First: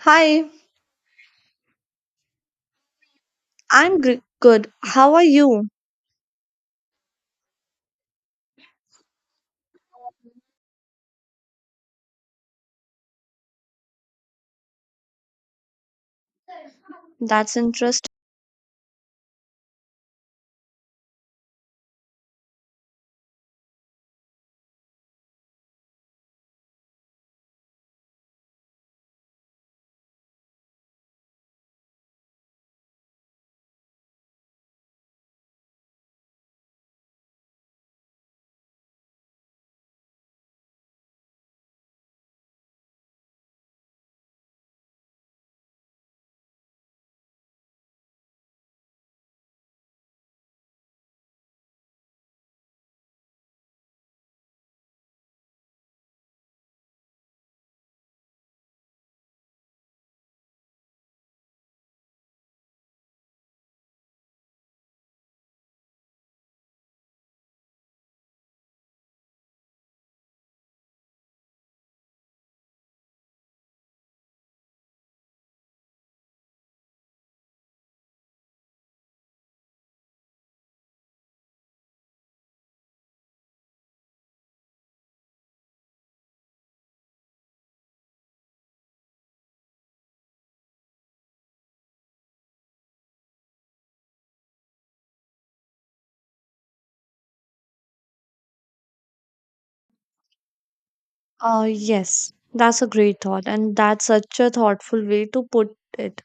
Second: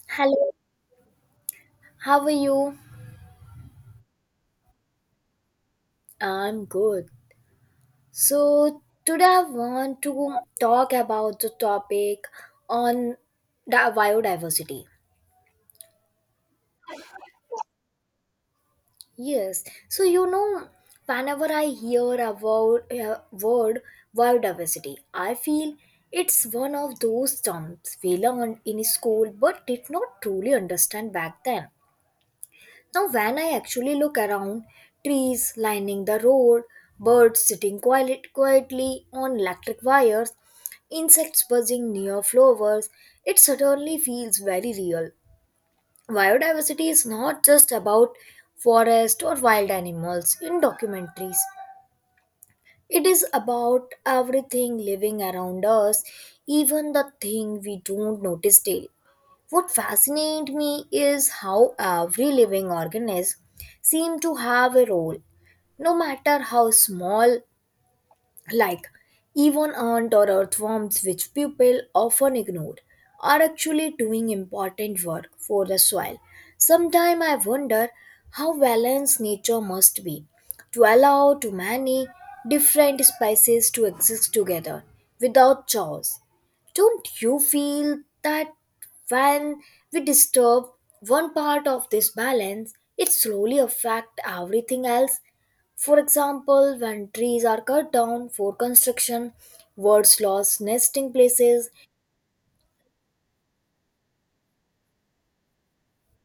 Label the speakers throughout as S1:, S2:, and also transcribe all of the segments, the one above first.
S1: Hi,
S2: Hello, how are you?
S1: good. How are you?
S2: I'm good. So, today I want to talk about the topic on the biodiversity.
S1: That's interesting.
S2: Yes, so you know, whenever I hear about word biodiversity, I feel it's one of those terms we learned in school but did not truly understand back then. Now, when I actually look around, trees lining the road, birds sitting quietly on electric wires, insects buzzing near flowers, it certainly feels very real. Biodiversity is not just about forest or wild animals in documentaries. It is about everything living around us, even the thing we don't notice daily. What fascinates me is how every living organism seems to have a role, no matter how small, like even ant or earthworms which people often ignore are actually doing important work for the soil. Sometimes I wonder how balanced nature must be to allow too many different species to exist together without chaos. Don't you feel that when we disturb one part of this balance it slowly affects everything else? For example, when trees are cut down for construction, birds lost nesting
S1: Uh,
S2: places.
S1: yes, that's a great thought, and that's such a thoughtful way to put it.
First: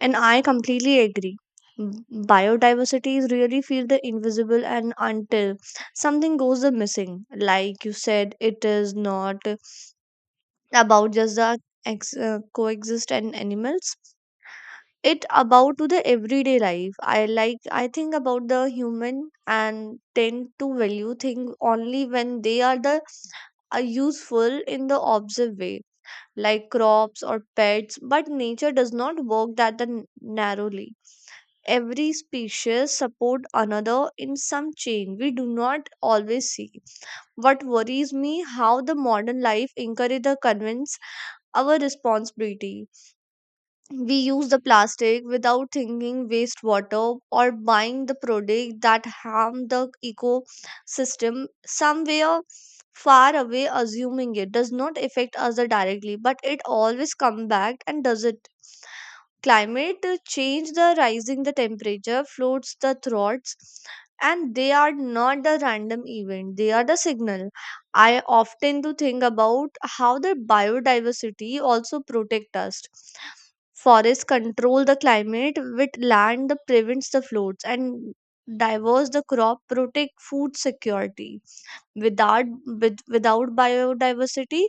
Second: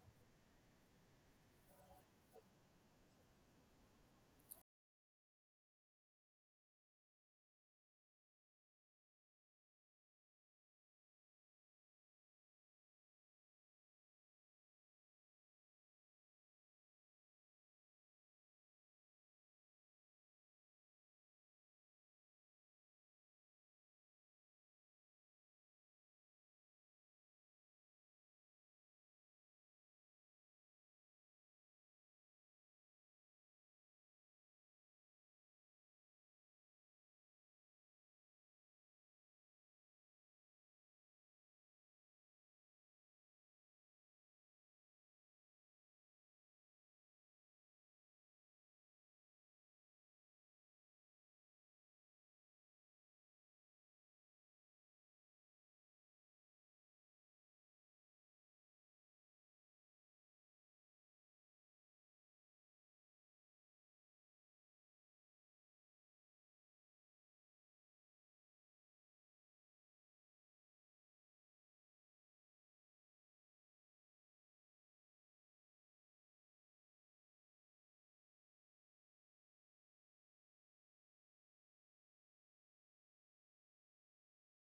S1: And I completely agree. Biodiversity is really feel the invisible, and until something goes the missing, like you said, it is not about just the coexist and animals. It about to the everyday life. I think about the human and tend to value things only when they are useful in the observed way, like crops or pets, but nature does not work that the narrowly. Every species support another in some chain we do not always see. What worries me how the modern life encourage the convince our responsibility. We use the plastic without thinking wastewater or buying the product that harm the ecosystem somewhere far away, assuming it does not affect us directly, but it always come back and does it. Climate change, the rising the temperature, floats the throats, and they are not the random event, they are the signal. I often do think about how the biodiversity also protect us. Forests control the climate, with land that prevents the floods, and diverse the crop protect food security. Without biodiversity,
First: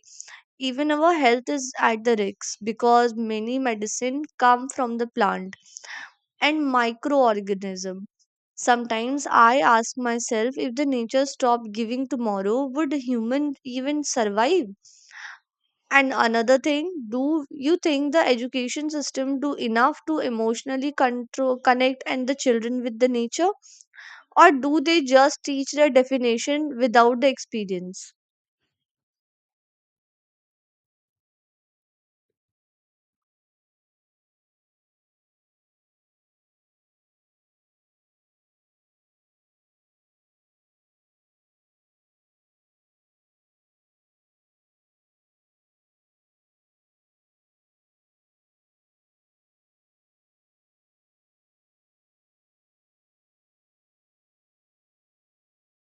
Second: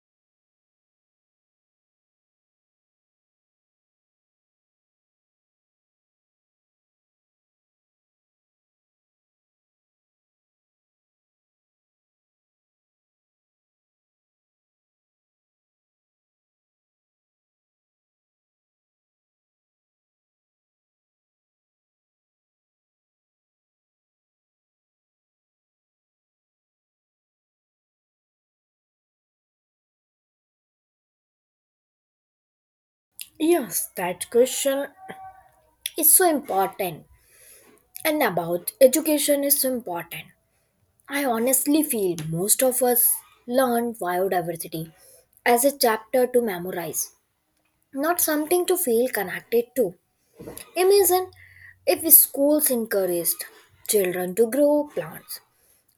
S1: even our health is at the risk because many medicine come from the plant and microorganism. Sometimes I ask myself, if the nature stopped giving tomorrow, would human even survive? And another thing, do you think the education system do enough to emotionally control, connect and the children with the nature, or do they just teach the definition without the experience?
S2: Yes, that question is so important. And about education is so important. I honestly feel most of us learn biodiversity as a chapter to memorize, not something to feel connected to. Imagine if schools encouraged children to grow plants,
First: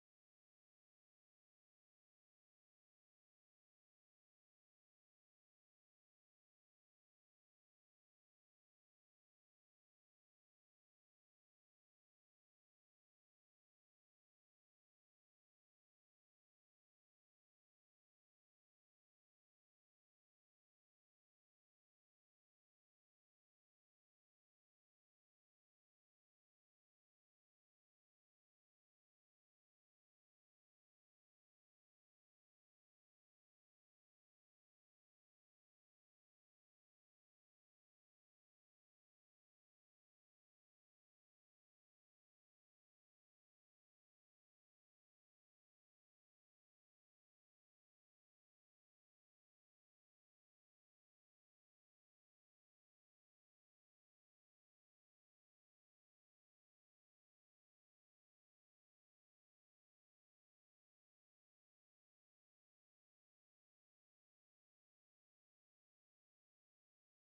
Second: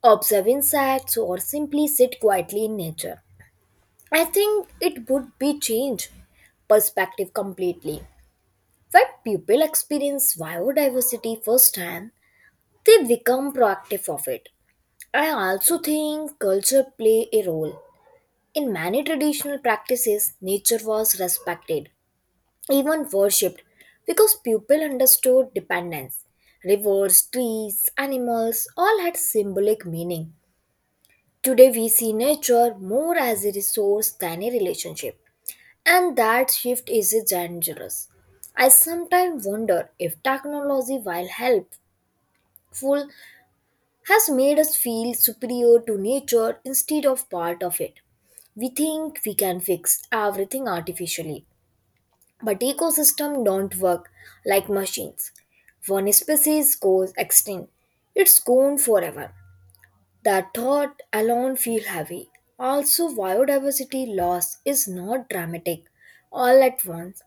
S2: observe insects, or simply sit quietly in nature, I think it would be change perspective completely. When people experience biodiversity firsthand, they become proactive of it. I also think culture play a role. In many traditional practices, nature was respected, even worshipped, because people understood dependence. Rivers, trees, animals all had symbolic meaning. Today we see nature more as a resource than a relationship. And that shift is dangerous. I sometimes wonder if technology, while helpful, has made us feel superior to nature instead of part of it. We think we can fix everything artificially, but ecosystems don't work like machines. One species goes extinct, it's gone forever. That thought alone feels heavy. Also, biodiversity loss is not dramatic all at once.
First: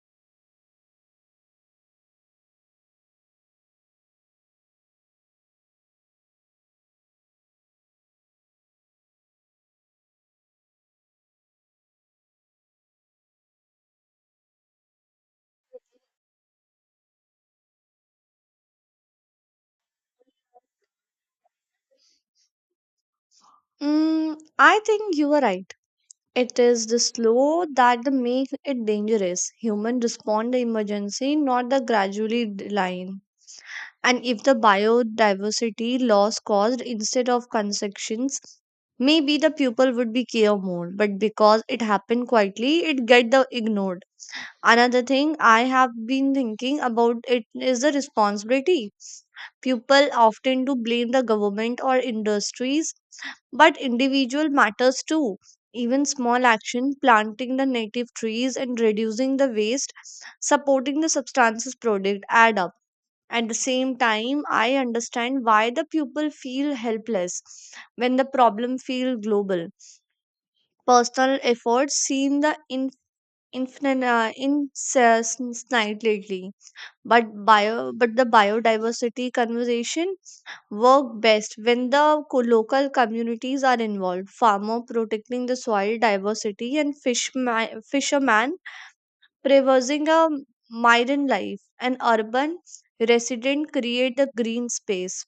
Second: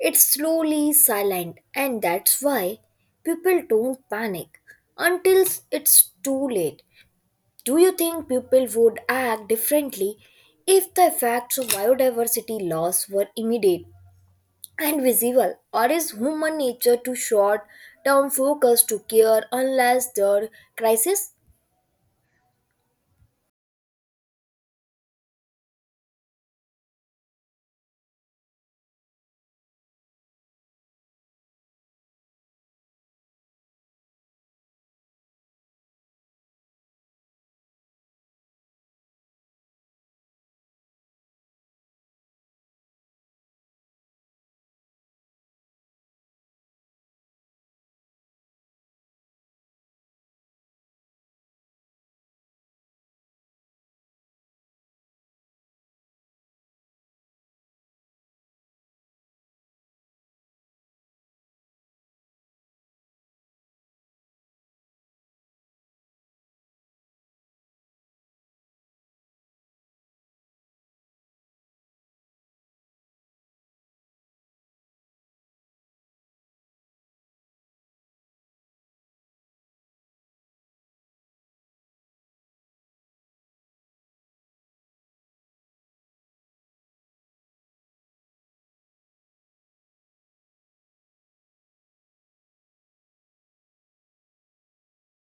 S2: It's slowly silent, and that's why people don't panic until it's too late. Do you think people would act differently if the effects of biodiversity loss were immediate and visible, or is human nature too short term focus to care unless there are crisis?
S1: I think you are right. It is the slow that the make it dangerous. Human respond the emergency, not the gradually decline. And if the biodiversity loss caused instead of consumptions, maybe the pupil would be care more, but because it happened quietly, it get the ignored. Another thing I have been thinking about it is the responsibility. People often do blame the government or industries, but individual matters too. Even small action, planting the native trees and reducing the waste, supporting the substances product, add up. At the same time, I understand why the pupil feel helpless when the problem feel global. Personal efforts seem the in infinite insignificantly, but bio but the biodiversity conversation work best when the local communities are involved. Farmer protecting the soil diversity, and fisherman preserving a marine life, and urban resident create the green space,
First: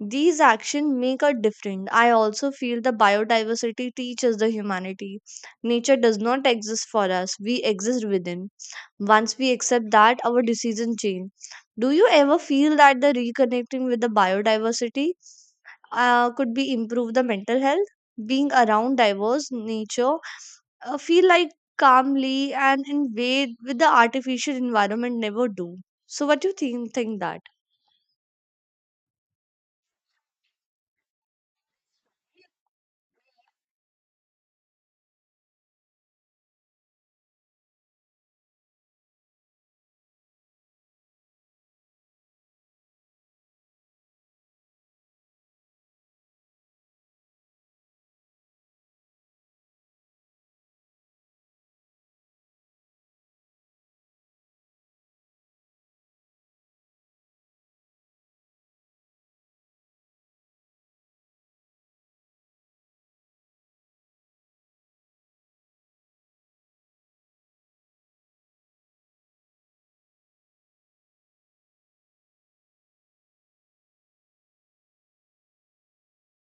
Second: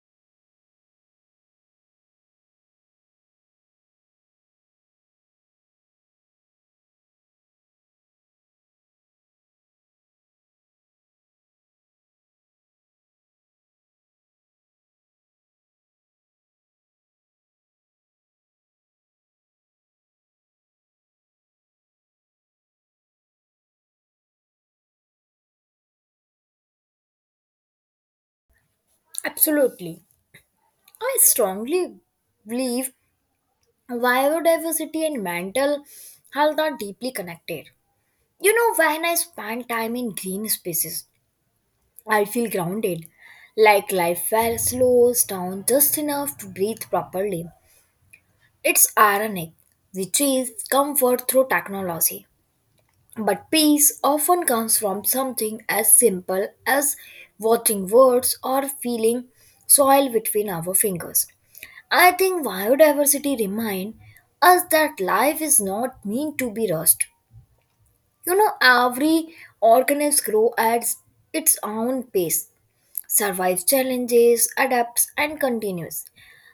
S1: these actions make a difference. I also feel the biodiversity teaches the humanity. Nature does not exist for us, we exist within. Once we accept that, our decision change. Do you ever feel that the reconnecting with the biodiversity could be improve the mental health? Being around diverse nature, feel like calmly and in way with the artificial environment never do. So, what do you think that?
S2: Absolutely. I strongly believe biodiversity and mental health are deeply connected. You know, when I spend time in green spaces, I feel grounded, like life well slows down just enough to breathe properly. It's ironic. We chase comfort through technology, but peace often comes from something as simple as watching words or feeling soil between our fingers. I think biodiversity reminds us that life is not meant to be rushed. You know, every organism grows at its own pace, survives challenges, adapts, and continues.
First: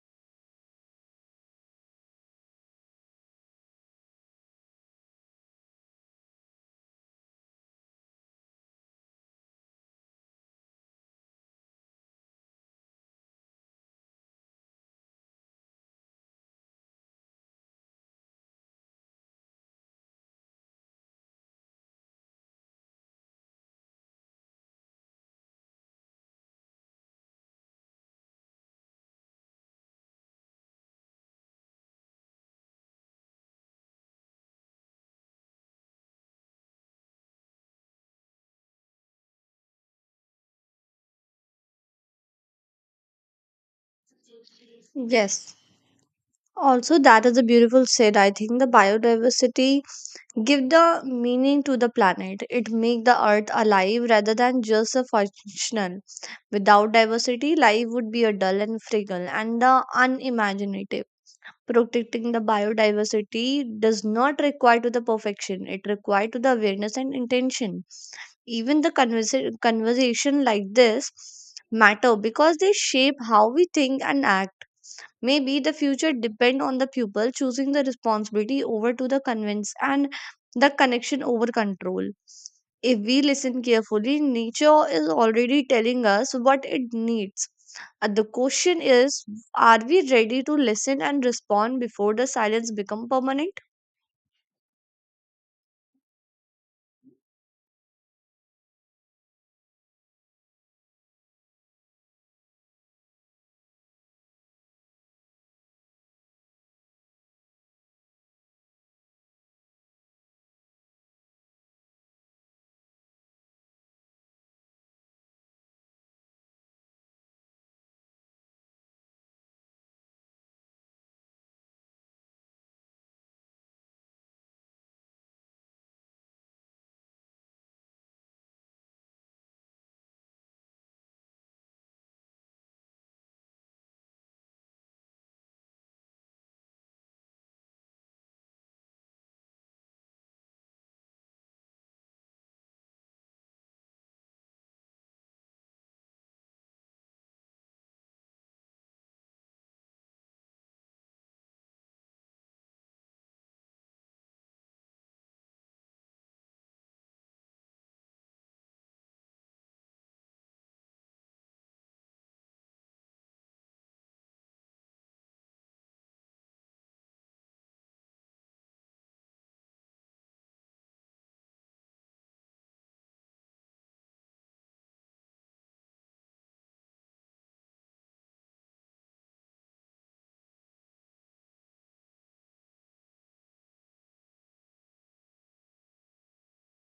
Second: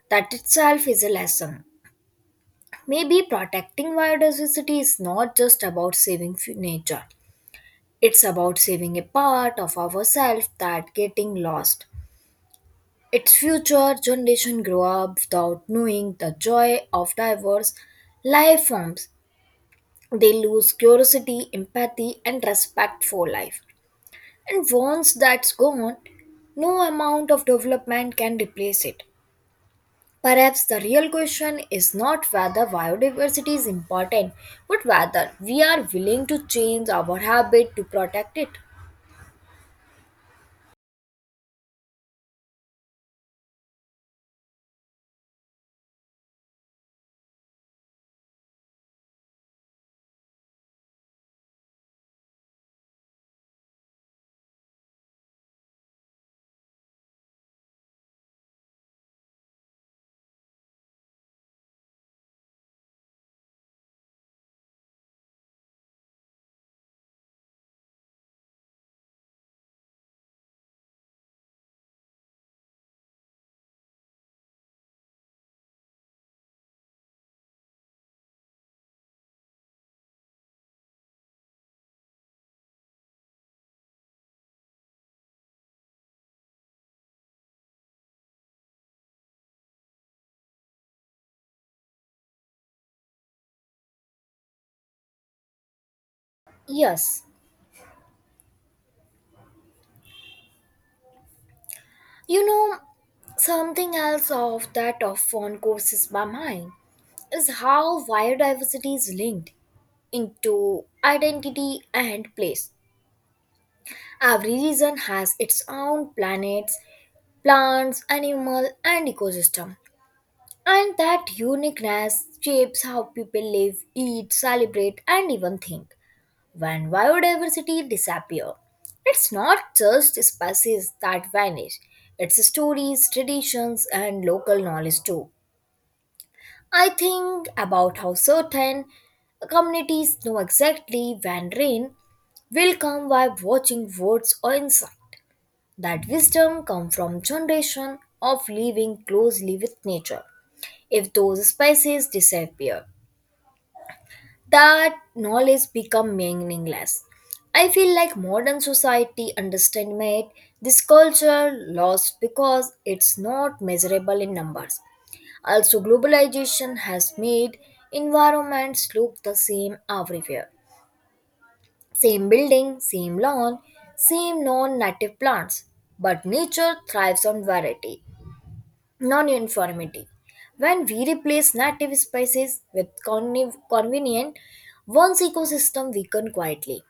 S2: That itself is a lesson. Maybe protecting biodiversity is not just about nature, it's about saving a part of ourselves that getting lost. Its future generation grow up without knowing the joy of diverse life forms. They lose curiosity, empathy, and respect for life. And once that's gone, no amount of development can replace it. Perhaps the real question is not whether biodiversity is important, but whether we are willing to change our habit to protect it.
S1: Yes, also, that is a beautiful said. I think the biodiversity give the meaning to the planet. It make the earth alive rather than just a functional. Without diversity, life would be a dull and frugal and the unimaginative. Protecting the biodiversity does not require to the perfection. It requires to the awareness and intention. Even the conversation like this matter because they shape how we think and act. Maybe the future depend on the pupil choosing the responsibility over to the convince, and the connection over control. If we listen carefully, nature is already telling us what it needs. The question is, are we ready to listen and respond before the silence become permanent?
S2: Yes, you know, something else of that often courses my mind is how biodiversity is linked into identity and place. Every region has its own planets, plants, animal, and ecosystem. And that uniqueness shapes how people live, eat, celebrate, and even think. When biodiversity disappears, it's not just species that vanish, it's stories, traditions, and local knowledge too. I think about how certain communities know exactly when rain will come by watching words or insects. That wisdom comes from generation of living closely with nature. If those spices disappear, that knowledge become meaningless. I feel like modern society underestimates this culture loss because it's not measurable in numbers. Also, globalization has made environments look the same everywhere. Same building, same lawn, same non native plants. But nature thrives on variety. Non uniformity. When we replace native species with convenient ones, ecosystem weaken quietly.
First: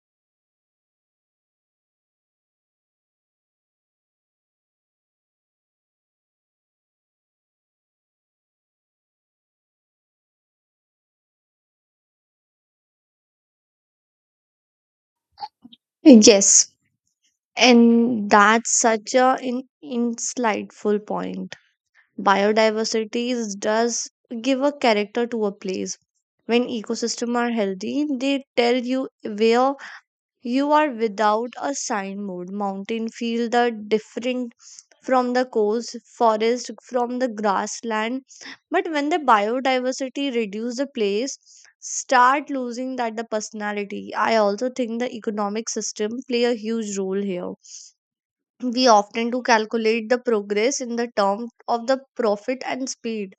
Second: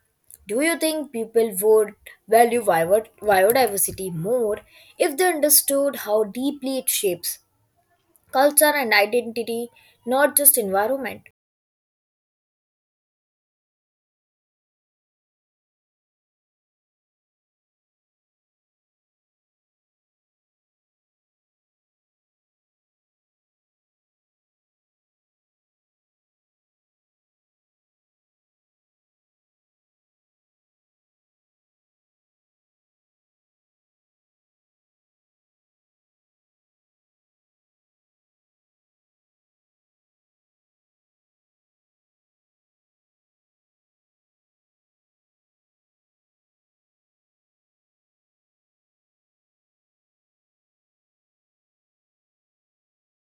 S2: Do you think people would value biodiversity more if they understood how deeply it shapes culture and identity, not just environment?
S1: Yes, and that's such a insightful point. Biodiversity does give a character to a place. When ecosystems are healthy, they tell you where you are without a signboard. Mountain feel the different from the coast, forest from the grassland. But when the biodiversity reduce, the place start losing that the personality. I also think the economic system play a huge role here. We often do calculate the progress in the term of the profit and speed,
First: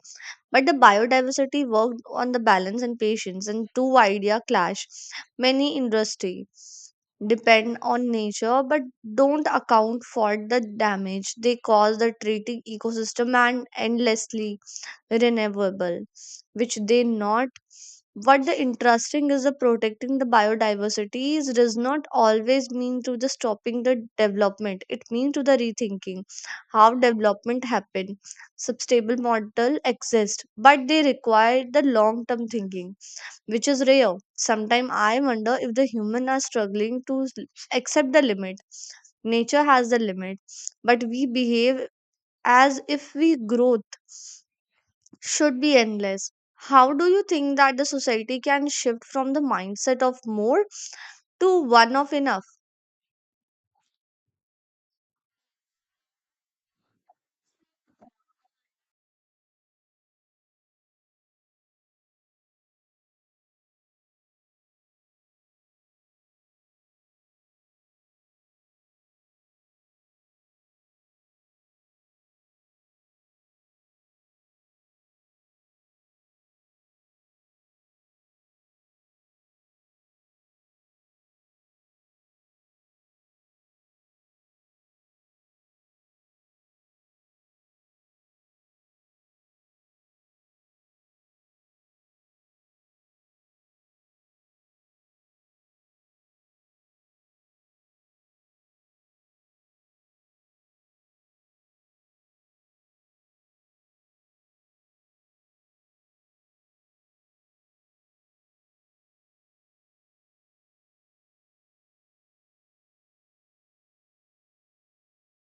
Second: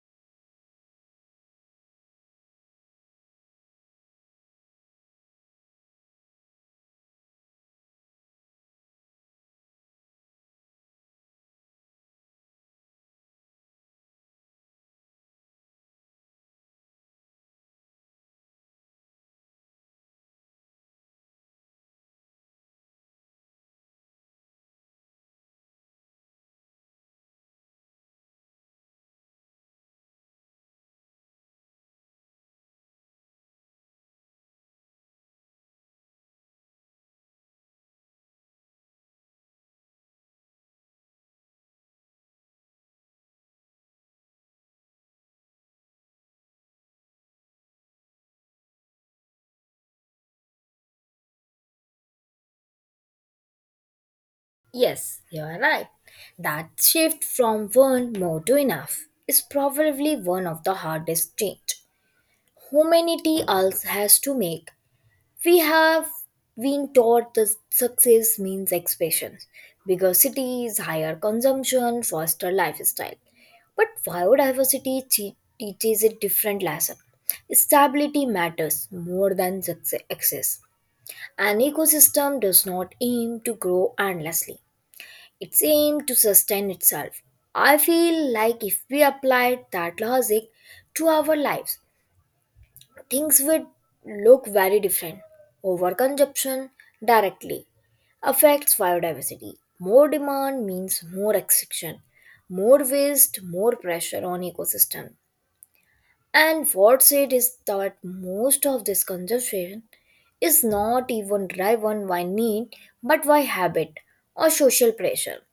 S1: but the biodiversity worked on the balance and patience, and two idea clash. Many industry depend on nature but don't account for the damage they cause, the treating ecosystem and endlessly renewable, which they not. What the interesting is the protecting the biodiversity does not always mean to the stopping the development. It means to the rethinking how development happen. Sustainable model exist, but they require the long term thinking, which is rare. Sometimes I wonder if the human are struggling to accept the limit. Nature has the limit, but we behave as if we grow should be endless. How do you think that the society can shift from the mindset of more to one of enough?
S2: Yes, you are right. That shift from one more to enough is probably one of the hardest change humanity else has to make. We have been taught that success means expansion, bigger cities, higher consumption, faster lifestyle. But biodiversity teaches a different lesson. Stability matters more than success. Access. An ecosystem does not aim to grow endlessly, it's aimed to sustain itself. I feel like if we applied that logic to our lives, things would look very different. Overconsumption directly affects biodiversity. More demand means more extraction, more waste, more pressure on ecosystem. And what's it is that most of this consumption is not even driven by need but by habit or social pressure.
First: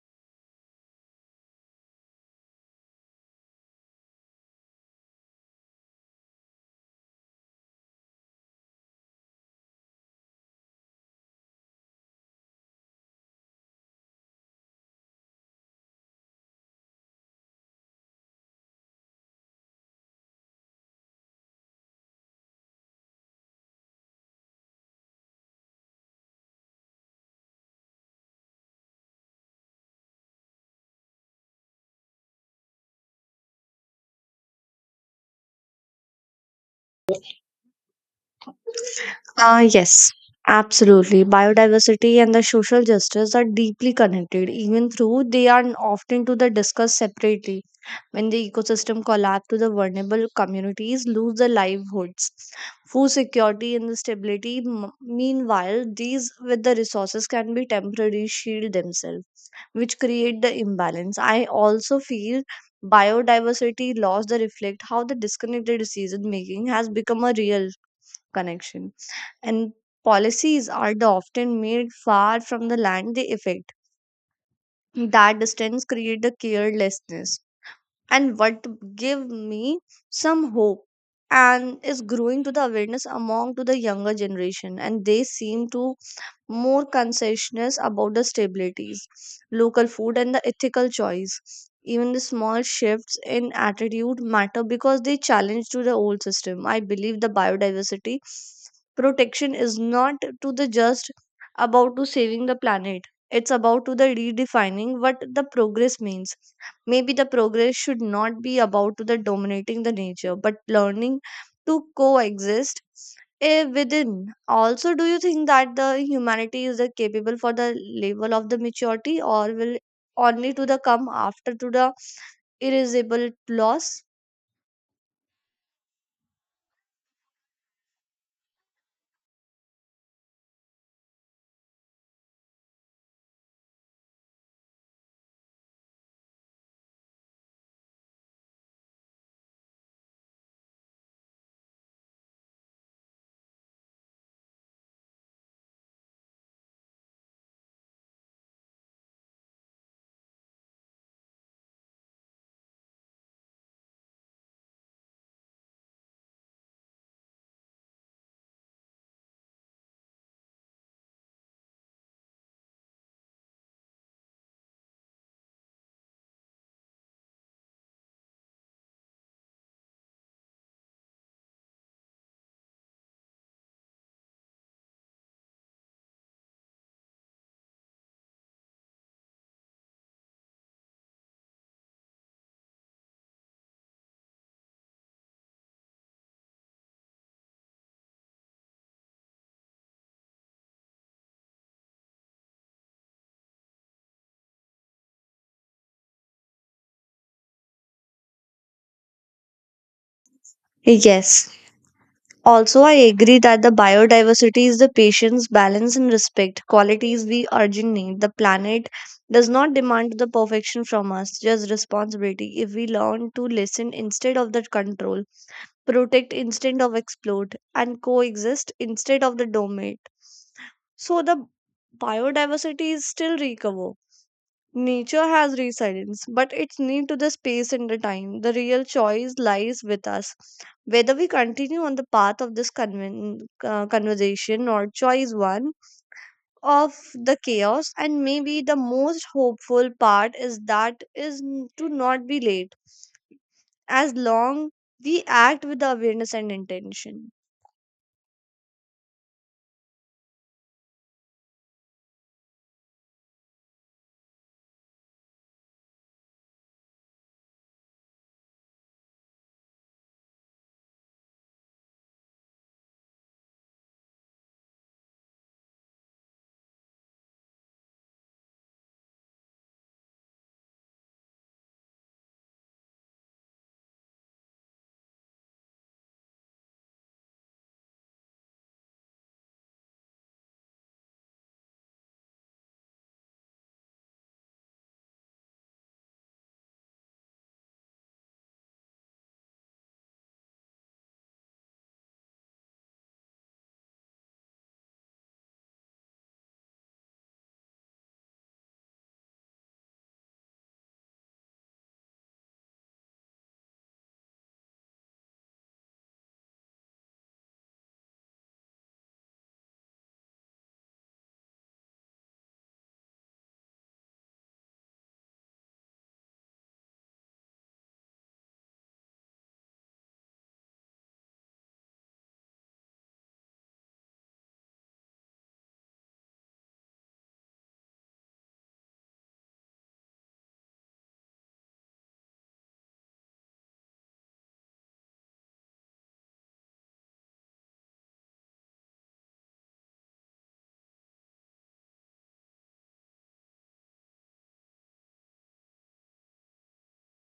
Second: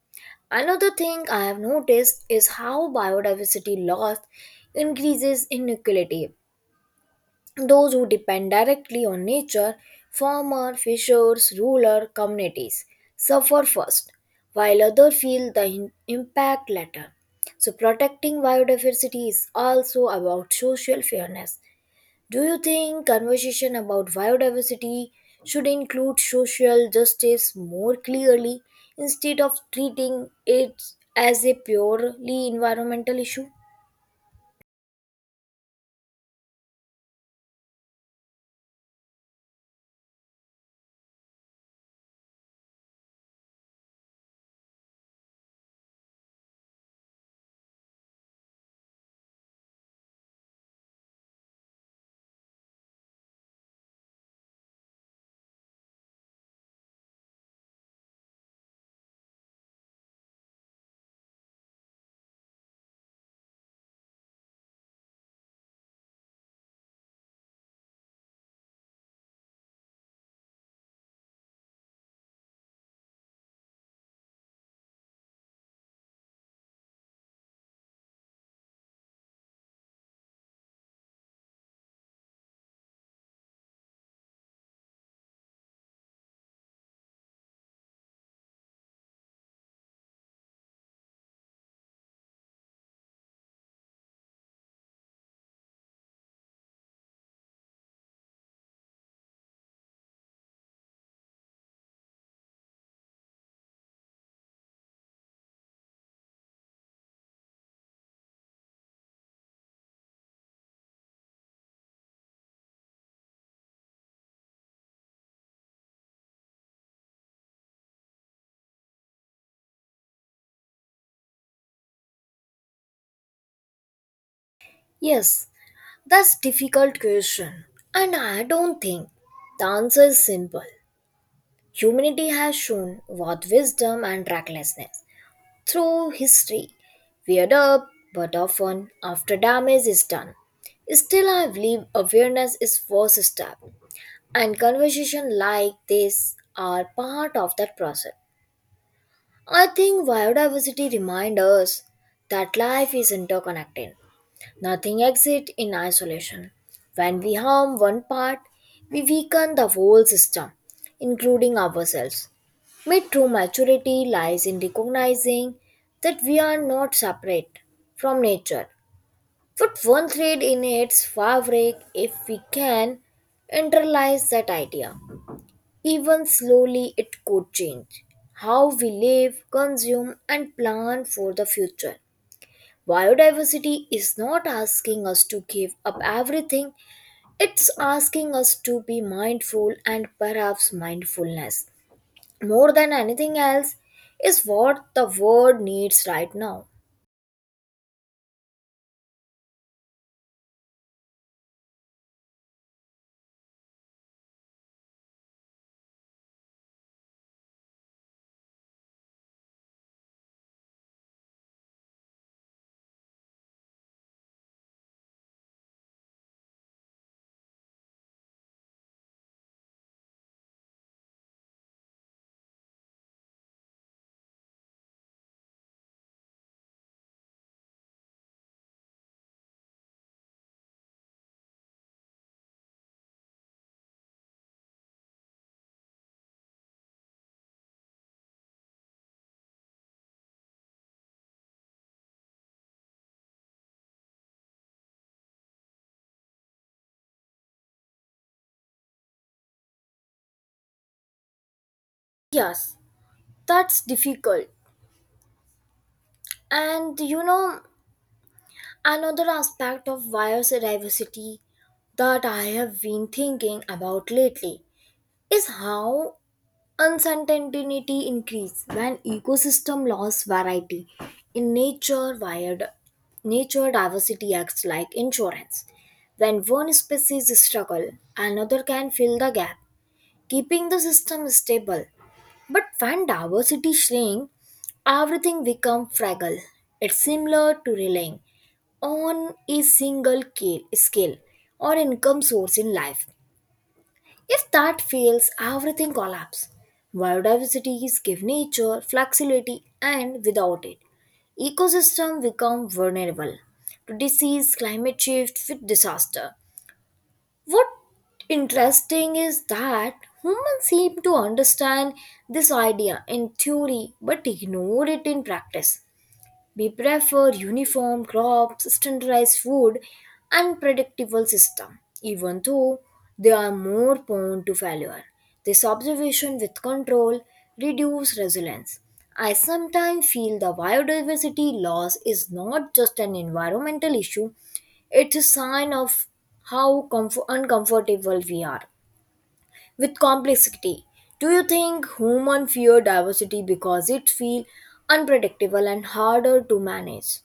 S2: Another thing I have noticed is how biodiversity loss increases inequality, those who depend directly on nature, farmer, fishers, rural communities, suffer first, while others feel the impact later. So, protecting biodiversity is also about social fairness. Do you think conversation about biodiversity should include social justice more clearly instead of treating it as a purely environmental issue?
S1: Yes, absolutely. Biodiversity and the social justice are deeply connected, even though they are often to the discussed separately. When the ecosystem collapse, to the vulnerable communities lose their livelihoods, food security and the stability. Meanwhile, these with the resources can be temporary shield themselves, which create the imbalance. I also feel biodiversity loss that reflect how the disconnected decision making has become a real connection, and policies are the often made far from the land they affect. That distance creates the carelessness. And what give me some hope and is growing to the awareness among to the younger generation, and they seem to more conscientious about the stabilities, local food, and the ethical choice. Even the small shifts in attitude matter because they challenge to the old system. I believe the biodiversity protection is not to the just about to saving the planet. It's about to the redefining what the progress means. Maybe the progress should not be about to the dominating the nature, but learning to coexist within. Also, do you think that the humanity is the capable for the level of the maturity, or will only to the come after to the irreversible loss?
S2: Yes, that's difficult question, and I don't think the answer is simple. Humanity has shown both wisdom and recklessness through history, weird up, but often after damage is done. Still, I believe awareness is first step, and conversation like this are part of that process. I think biodiversity reminds us that life is interconnected. Nothing exists in isolation. When we harm one part, we weaken the whole system, including ourselves. My true maturity lies in recognizing that we are not separate from nature, but one thread in its fabric if we can internalize that idea. Even slowly, it could change how we live, consume, and plan for the future. Biodiversity is not asking us to give up everything, it's asking us to be mindful, and perhaps mindfulness, more than anything else, is what the world needs right now.
S1: Yes, also, I agree that the biodiversity is the patience, balance, and respect qualities we urgent need. The planet does not demand the perfection from us, just responsibility. If we learn to listen instead of the control, protect instead of exploit, and coexist instead of the dominate, so the biodiversity is still recover. Nature has resilience, but it's need to the space and the time. The real choice lies with us. Whether we continue on the path of this conversation or choice one of the chaos, and maybe the most hopeful part is that is to not be late, as long we act with the awareness and intention.
S2: Yes, that's difficult. And you know, another aspect of biodiversity that I have been thinking about lately is how uncertainty increase when ecosystem loss variety in nature wired nature diversity acts like insurance. When one species struggle, another can fill the gap, keeping the system stable. But when diversity shrink, everything become fragile. It's similar to relying on a single scale or income source in life. If that fails, everything collapses. Biodiversity gives nature flexibility, and without it, ecosystem become vulnerable to disease, climate shift, with disaster. What interesting is that humans seem to understand this idea in theory but ignore it in practice. We prefer uniform crops, standardized food, and predictable system, even though they are more prone to failure. This observation with control reduces resilience. I sometimes feel the biodiversity loss is not just an environmental issue, it's a sign of how uncomfortable we are with complexity. Do you think human fear diversity because it feels unpredictable and harder to manage?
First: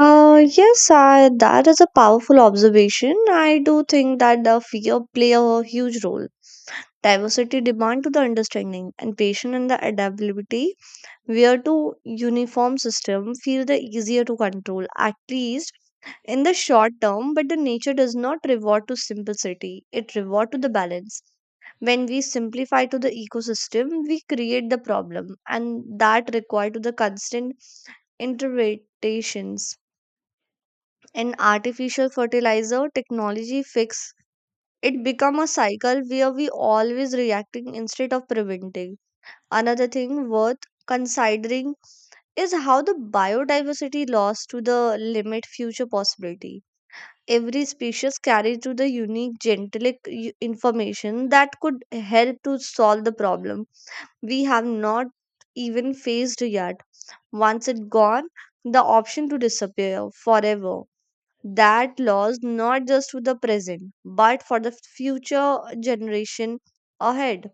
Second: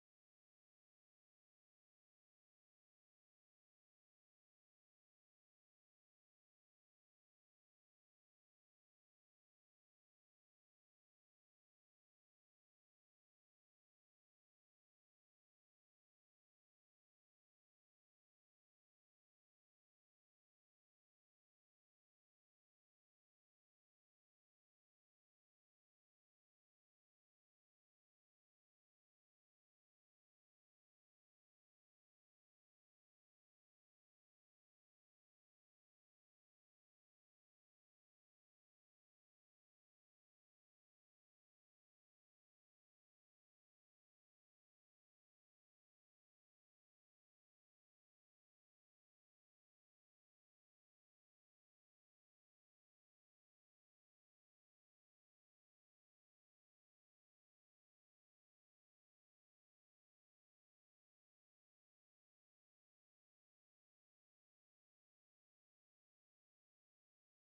S1: Yes, that is a powerful observation. I do think that the fear play a huge role. Diversity demand to the understanding and patience and the adaptability, where to uniform system feel the easier to control, at least in the short term, but the nature does not reward to simplicity. It reward to the balance. When we simplify to the ecosystem, we create the problem, and that require to the constant interpretations and artificial fertilizer technology fix. It become a cycle where we always reacting instead of preventing. Another thing worth considering is how the biodiversity loss to the limit future possibility. Every species carries to the unique genetic information that could help to solve the problem we have not even faced yet. Once it gone, the option to disappear forever. That laws not just for the present, but for the future generation ahead.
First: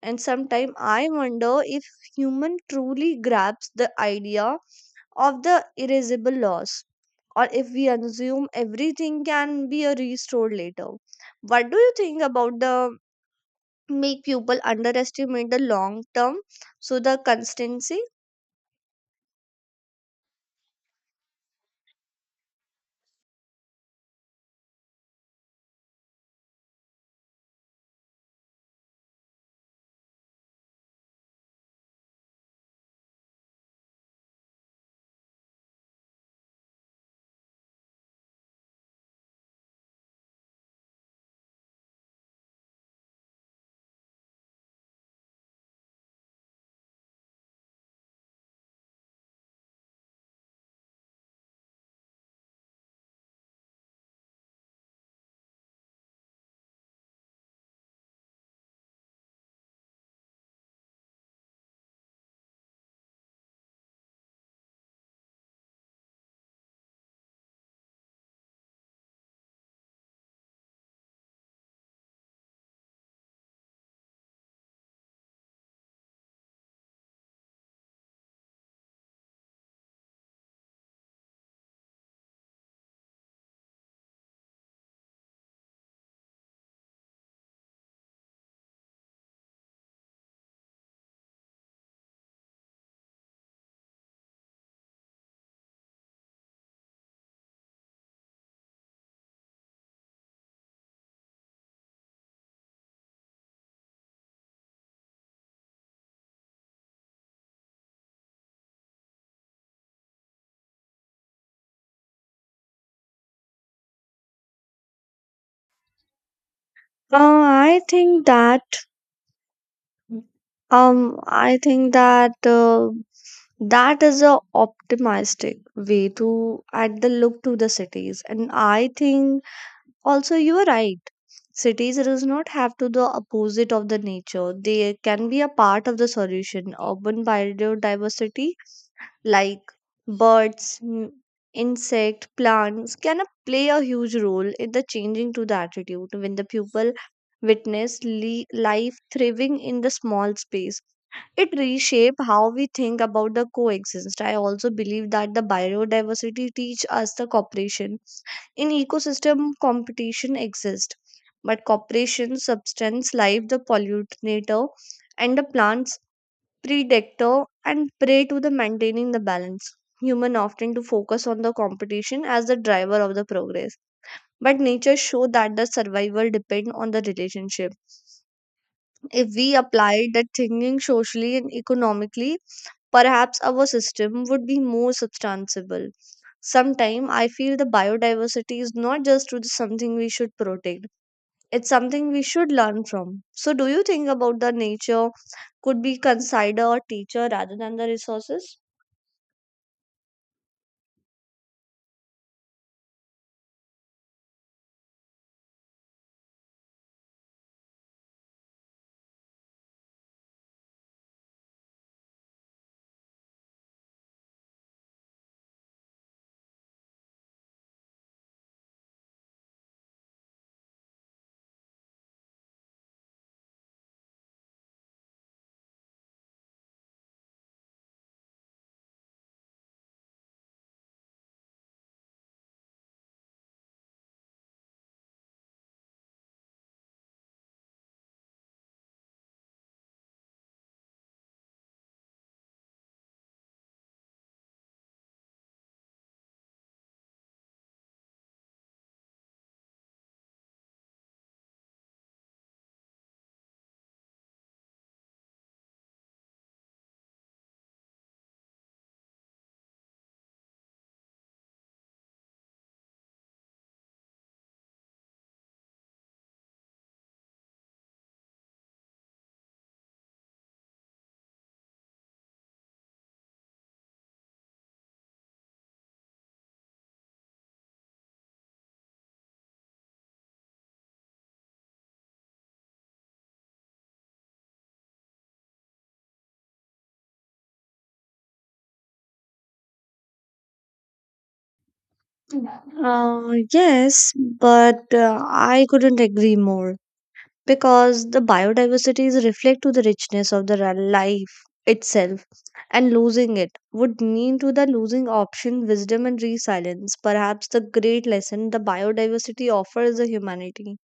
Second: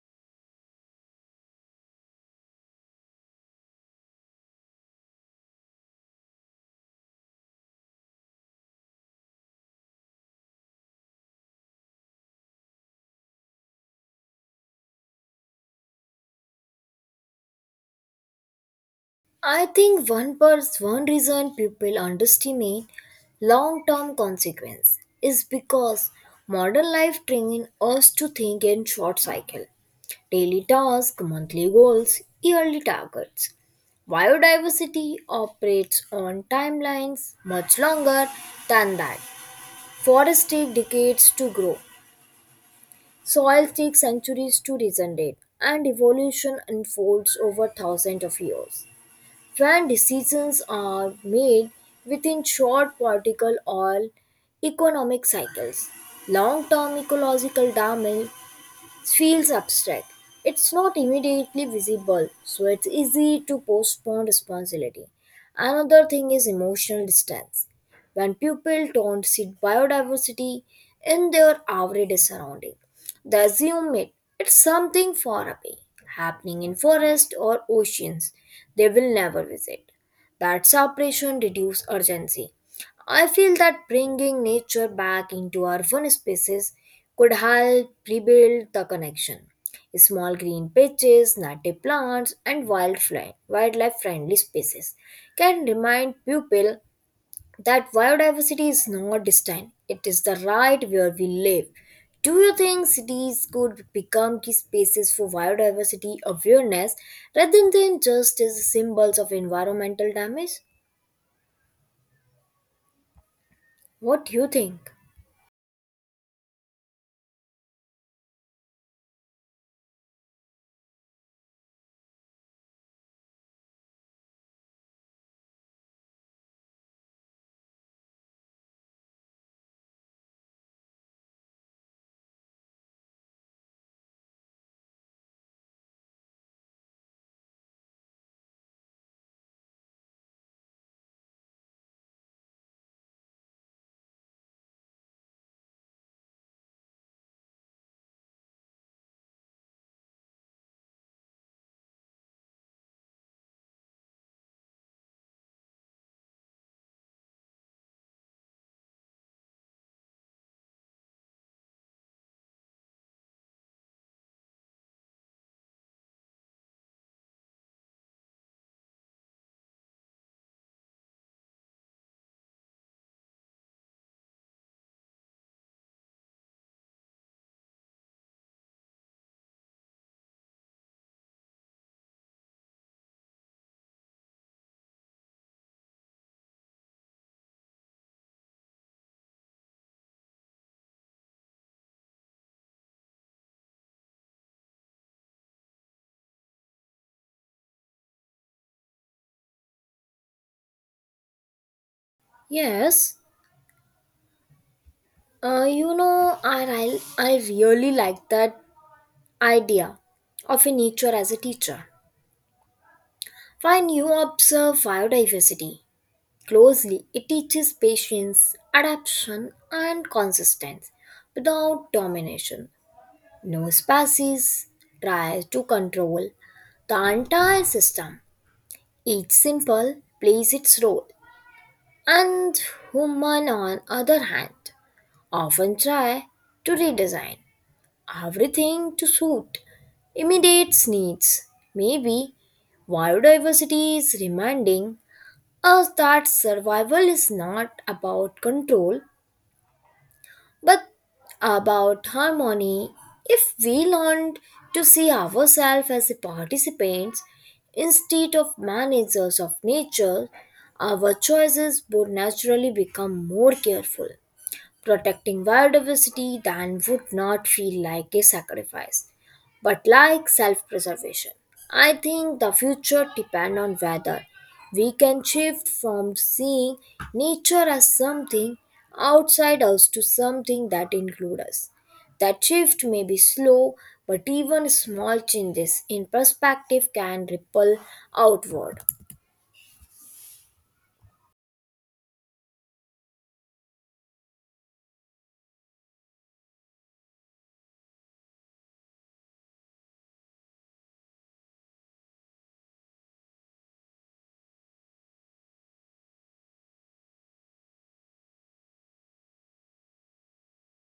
S1: And sometimes I wonder if human truly grasps the idea of the erasable laws, or if we assume everything can be restored later. What do you think about the make people underestimate the long term so the constancy?
S2: I think one reason people underestimate long-term consequence is because modern life trains us to think in short cycle, daily tasks, monthly goals, yearly targets. Biodiversity operates on timelines much longer than that. Forests take decades to grow, soil takes centuries to regenerate, and evolution unfolds over thousands of years. When decisions are made within short political or economic cycles, long term ecological damage feels abstract. It's not immediately visible, so it's easy to postpone responsibility. Another thing is emotional distance. When people don't see biodiversity in their everyday surrounding, they assume it. It's something far away, happening in forests or oceans they will never visit. That separation reduces urgency. I feel that bringing nature back into urban spaces could help rebuild the connection. Small green patches, native plants, and wildlife friendly spaces can remind people that biodiversity is not distant, it is the right where we live. Do you think cities could become key spaces for biodiversity awareness rather than just as symbols of environmental damage? What do you think?
S1: Uh, I think that I think that that is a optimistic way to add the look to the cities, and I think also you are right. Cities does not have to the opposite of the nature. They can be a part of the solution. Urban biodiversity like birds, insect, plants can play a huge role in the changing to the attitude when the pupil witness life thriving in the small space. It reshape how we think about the coexistence. I also believe that the biodiversity teach us the cooperation. In ecosystem, competition exists, but cooperation, substance, life, the pollinator, and the plants, predictor and prey to the maintaining the balance. Human often to focus on the competition as the driver of the progress. But nature show that the survival depend on the relationship. If we applied that thinking socially and economically, perhaps our system would be more substantiable. Sometimes I feel the biodiversity is not just to the something we should protect, it's something we should learn from. So, do you think about the nature could be consider a teacher rather than the resources?
S2: Yes, you know, I really like that idea of a nature as a teacher. When you observe biodiversity closely, it teaches patience, adaptation, and consistency without domination. No species tries to control the entire system. Each simple plays its role, and human, on other hand, often try to redesign everything to suit immediate needs. Maybe biodiversity is reminding us that survival is not about control but about harmony. If we learned to see ourselves as participants instead of managers of nature, our choices would naturally become more careful. Protecting biodiversity then would not feel like a sacrifice, but like self preservation. I think the future depends on whether we can shift from seeing nature as something outside us to something that includes us. That shift may be slow, but even small changes in perspective can ripple outward.
S1: Yes, but I couldn't agree more, because the biodiversity is reflect to the richness of the life itself, and losing it would mean to the losing option, wisdom, and resilience. Perhaps the great lesson the biodiversity offers the humanity,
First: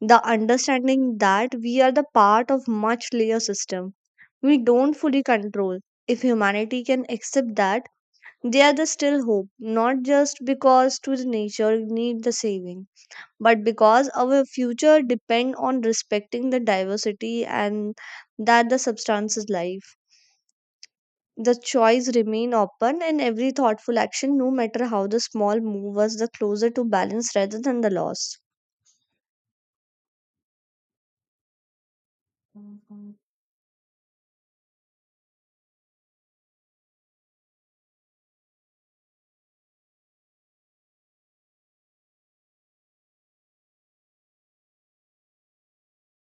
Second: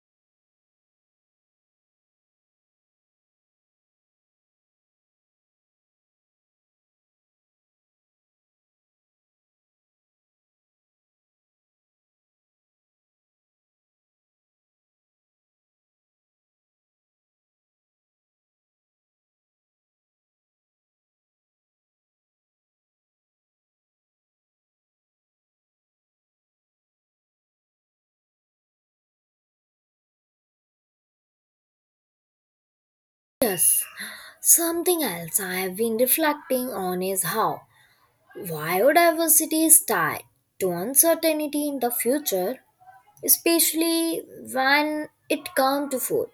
S1: the understanding that we are the part of much larger system we don't fully control. If humanity can accept that, there is still hope, not just because to the nature need the saving, but because our future depend on respecting the diversity, and that the substance is life. The choice remain open, and every thoughtful action, no matter how the small, move us the closer to balance rather than the loss.
S2: Something else I have been reflecting on is how biodiversity is tied to uncertainty in the future, especially when it comes to food.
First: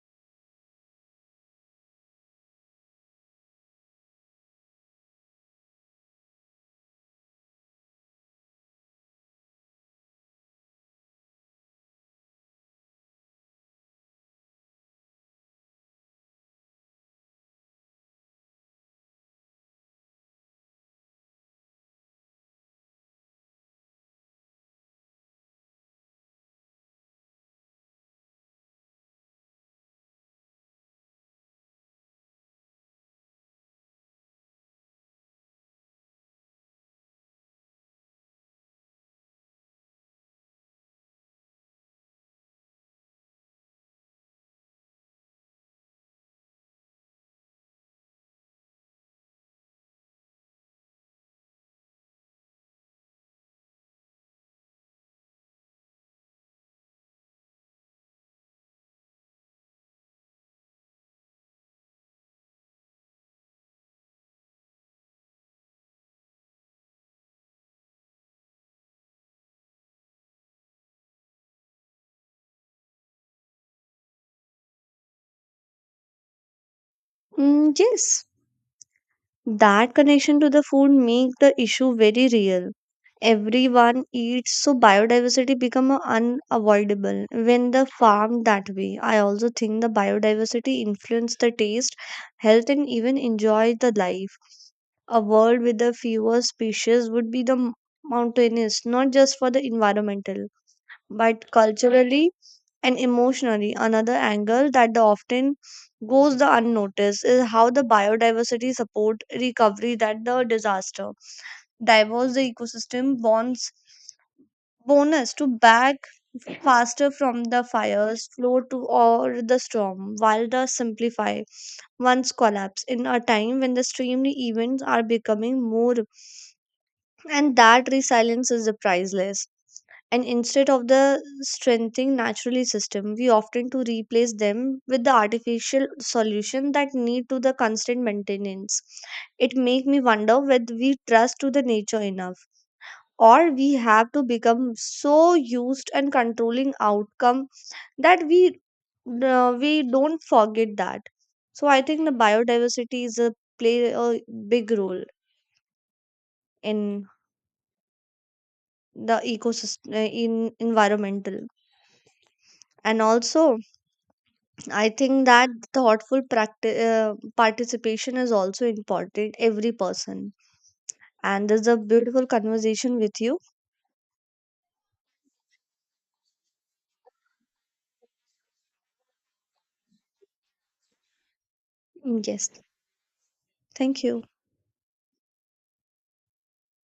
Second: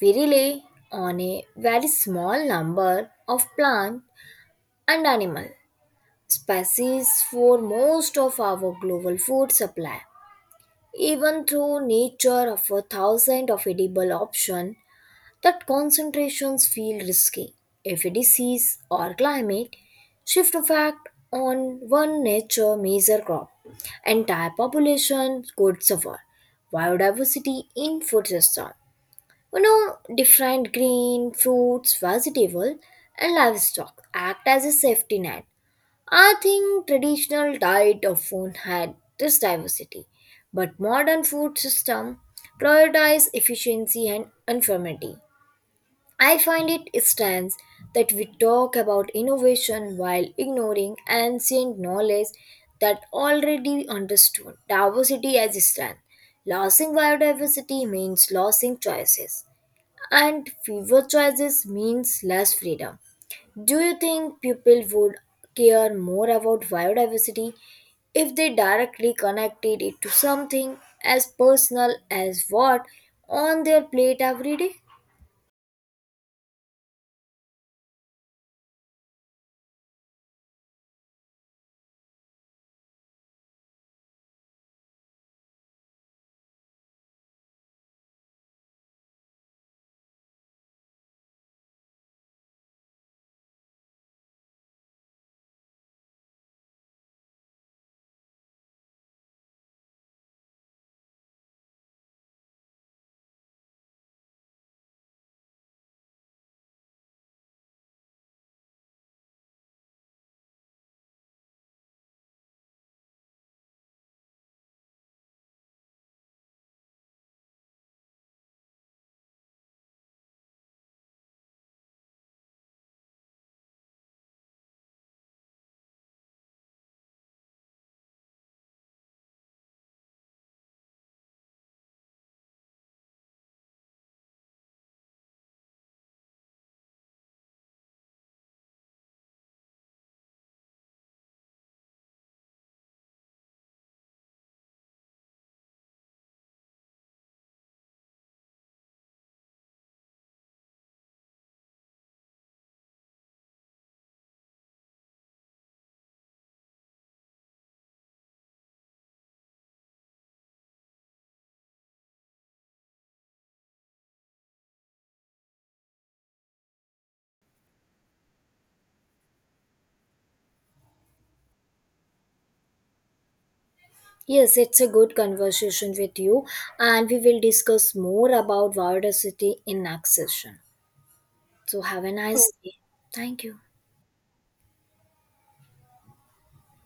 S2: We rely on a very small number of plant and animal species for most of our global food supply. Even though nature offers thousands of edible options, that concentrations feel risky. If a disease or climate shift effect on one nature major crop, entire population could suffer. Biodiversity in food system, you know, different green fruits vegetable and livestock act as a safety net. I think traditional diet often had this diversity, but modern food system prioritize efficiency and uniformity. I find it strange that we talk about innovation while ignoring ancient knowledge that already understood diversity as strength. Losing biodiversity means losing choices, and fewer choices means less freedom. Do you think people would care more about biodiversity if they directly connected it to something as personal as what on their plate every day?
S1: Yes, that connection to the food make the issue very real. Everyone eats, so biodiversity become a unavoidable when the farm that way. I also think the biodiversity influence the taste, health, and even enjoy the life. A world with the fewer species would be the mountainous, not just for the environmental, but culturally and emotionally. Another angle that the often goes the unnoticed is how the biodiversity support recovery that the disaster. Diverse the ecosystem bonds bonus to back faster from the fires, flow to or the storm, while the simplify once collapse in a time when the extreme events are becoming more, and that resilience is the priceless. And instead of the strengthening naturally system, we often to replace them with the artificial solution that need to the constant maintenance. It make me wonder whether we trust to the nature enough, or we have to become so used and controlling outcome that we don't forget that. So I think the biodiversity is a play a big role in the ecosystem, in environmental, and also I think that thoughtful practice, participation, is also important every person. And this is a beautiful conversation with you.
S2: Yes, it's a good conversation with you, and we will discuss more about diversity in next session. So, have a
S1: Yes,
S2: nice day. Thank you.
S1: thank you.